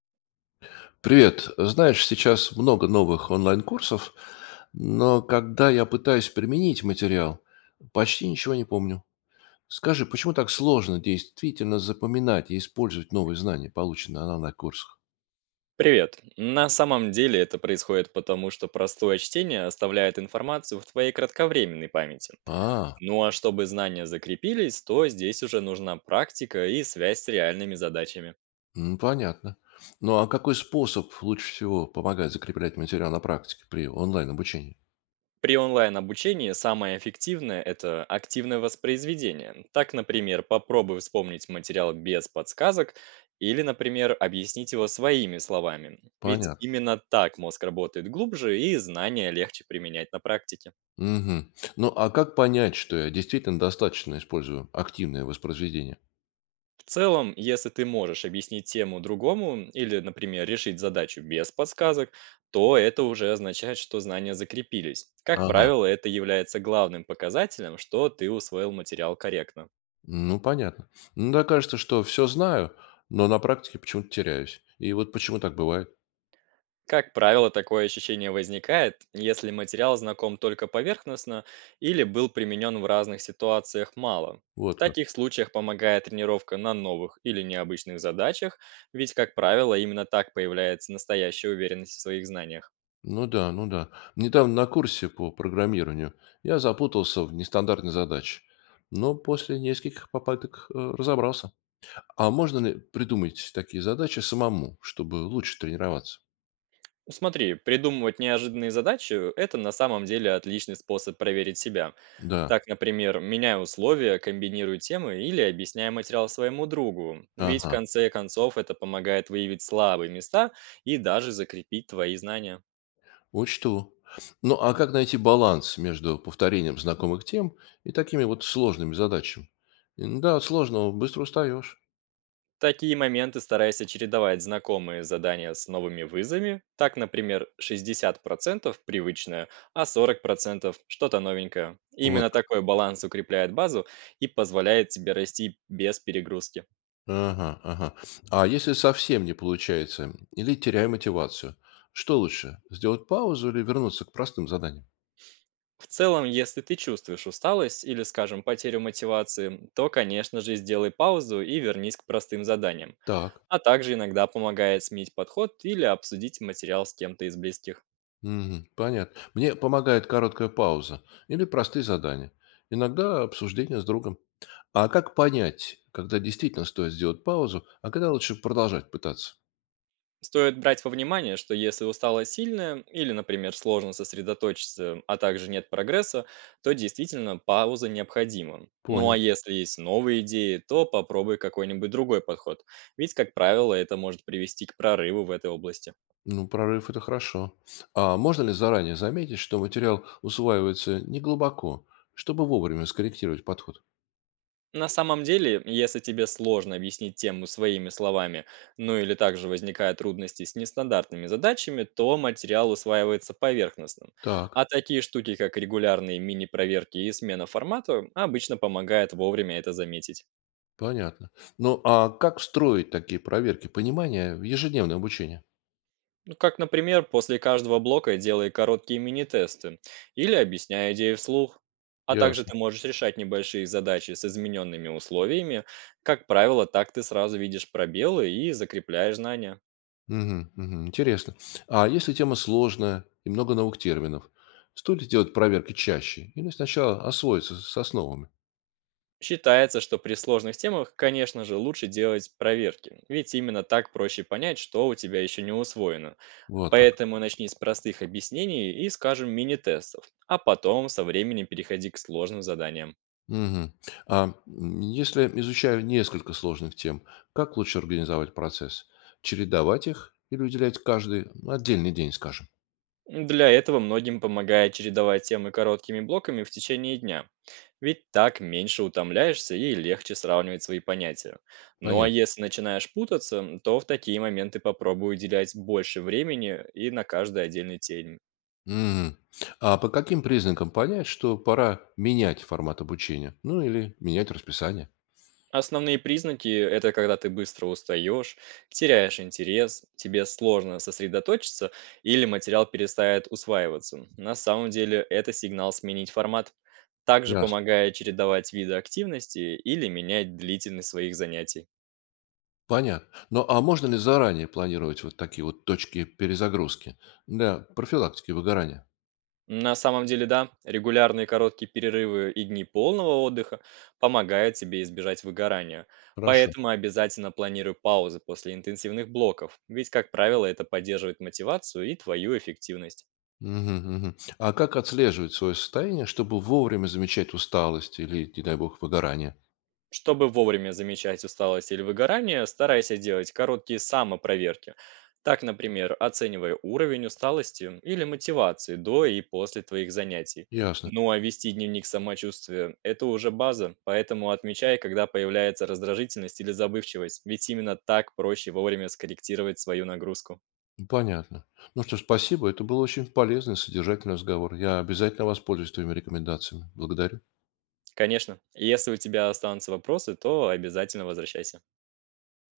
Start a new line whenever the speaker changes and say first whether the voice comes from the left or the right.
left: Привет. Знаешь, сейчас много новых онлайн-курсов, но когда я пытаюсь применить материал, почти ничего не помню. Скажи, почему так сложно действительно запоминать и использовать новые знания, полученные на онлайн-курсах?
right: Привет. На самом деле это происходит потому, что простое чтение оставляет информацию в твоей кратковременной памяти.
left: А,
right: Ну а чтобы знания закрепились, то здесь уже нужна практика и связь с реальными задачами.
left: понятно. Ну а какой способ лучше всего помогает закреплять материал на практике при онлайн-обучении?
right: При онлайн-обучении самое эффективное– это активное воспроизведение. Так, например, попробуй вспомнить материал без подсказок или, например, объяснить его своими словами. Ведь
left: Понятно.
right: именно так мозг работает глубже и знания легче применять на практике.
left: Мгм. Ну а как понять, что я действительно достаточно использую активное воспроизведение?
right: В целом, если ты можешь объяснить тему другому или, например, решить задачу без подсказок, то это уже означает, что знания закрепились. Как
left: Ага.
right: правило, это является главным показателем, что ты усвоил материал корректно.
left: Ну, понятно. Иногда кажется, что все знаю, но на практике почему-то теряюсь. И вот почему так бывает.
right: Как правило, такое ощущение возникает, если материал знаком только поверхностно или был применен в разных ситуациях мало. В
left: Вот как.
right: таких случаях помогает тренировка на новых или необычных задачах, ведь, как правило, именно так появляется настоящая уверенность в своих знаниях.
left: Ну да, ну да. Недавно на курсе по программированию я запутался в нестандартной задаче. Но после нескольких попыток разобрался. А можно ли придумать такие задачи самому, чтобы лучше тренироваться?
right: Смотри, придумывать неожиданные задачи– это на самом деле отличный способ проверить себя.
left: Да,
right: Так, например, меняя условия, комбинирую темы или объясняя материал своему другу. Ведь в
left: ага,
right: конце концов это помогает выявить слабые места и даже закрепить твои знания.
left: учту. Ну а как найти баланс между повторением знакомых тем и такими вот сложными задачами? Да, от сложного быстро устаешь.
right: Такие моменты старайся чередовать знакомые задания с новыми вызовами. Так, например, 60% привычное, а 40% что-то новенькое. Именно
left: Вот как.
right: такой баланс укрепляет базу и позволяет тебе расти без перегрузки.
left: Ага, ага. А если совсем не получается или теряю мотивацию, что лучше, сделать паузу или вернуться к простым заданиям?
right: В целом, если ты чувствуешь усталость или, скажем, потерю мотивации, то, конечно же, сделай паузу и вернись к простым заданиям.
left: Так,
right: А также иногда помогает сменить подход или обсудить материал с кем-то из близких.
left: мгм, понятно. Мне помогает короткая пауза или простые задания. Иногда обсуждение с другом. А как понять, когда действительно стоит сделать паузу, а когда лучше продолжать пытаться?
right: Стоит брать во внимание, что если усталость сильная или, например, сложно сосредоточиться, а также нет прогресса, то действительно пауза необходима. Ну а
left: Понял.
right: если есть новые идеи, то попробуй какой-нибудь другой подход, ведь, как правило, это может привести к прорыву в этой области.
left: Ну, прорыв– это хорошо. А можно ли заранее заметить, что материал усваивается неглубоко, чтобы вовремя скорректировать подход?
right: На самом деле, если тебе сложно объяснить тему своими словами, ну или также возникают трудности с нестандартными задачами, то материал усваивается поверхностным. А
left: Так.
right: такие штуки, как регулярные мини-проверки и смена формата, обычно помогает вовремя это заметить.
left: Понятно. Ну, а как строить такие проверки понимания в ежедневное обучение?
right: Ну, как, например, после каждого блока делай короткие мини-тесты или объясняй идеи вслух. А также
left: Ясно.
right: ты можешь решать небольшие задачи с измененными условиями. Как правило, так ты сразу видишь пробелы и закрепляешь знания.
left: Мгм, мгм. Интересно. А если тема сложная и много новых терминов, стоит ли делать проверки чаще или сначала освоиться с основами?
right: Считается, что при сложных темах, конечно же, лучше делать проверки, ведь именно так проще понять, что у тебя еще не усвоено.
left: Вот как.
right: Поэтому начни с простых объяснений и, скажем, мини-тестов, а потом со временем переходи к сложным заданиям.
left: Мгм. А если изучаю несколько сложных тем, как лучше организовать процесс? Чередовать их или уделять каждый отдельный день, скажем?
right: Для этого многим помогает чередовать темы короткими блоками в течение дня, ведь так меньше утомляешься и легче сравнивать свои понятия. Ну а
left: Понятно.
right: если начинаешь путаться, то в такие моменты попробуй уделять больше времени и на каждой отдельной теме.
left: Мгм. А по каким признакам понять, что пора менять формат обучения? Ну, или менять расписание?
right: Основные признаки– это когда ты быстро устаешь, теряешь интерес, тебе сложно сосредоточиться или материал перестает усваиваться. На самом деле это сигнал сменить формат, также
left: Ясно.
right: помогая чередовать виды активности или менять длительность своих занятий.
left: Понятно. Ну, а можно ли заранее планировать вот такие вот точки перезагрузки для профилактики выгорания?
right: На самом деле, да, регулярные короткие перерывы и дни полного отдыха помогают тебе избежать выгорания.
left: Хорошо.
right: Поэтому обязательно планируй паузы после интенсивных блоков, ведь, как правило, это поддерживает мотивацию и твою эффективность.
left: Мгм, мгм. А как отслеживать свое состояние, чтобы вовремя замечать усталость или, не дай бог, выгорание?
right: Чтобы вовремя замечать усталость или выгорание, старайся делать короткие самопроверки. Так, например, оценивая уровень усталости или мотивации до и после твоих занятий.
left: Ясно.
right: Ну а вести дневник самочувствия– это уже база, поэтому отмечай, когда появляется раздражительность или забывчивость, ведь именно так проще вовремя скорректировать свою нагрузку.
left: Понятно. Ну что ж, спасибо. Это был очень полезный, содержательный разговор. Я обязательно воспользуюсь твоими рекомендациями. Благодарю.
right: Конечно, если у тебя останутся вопросы, то обязательно возвращайся.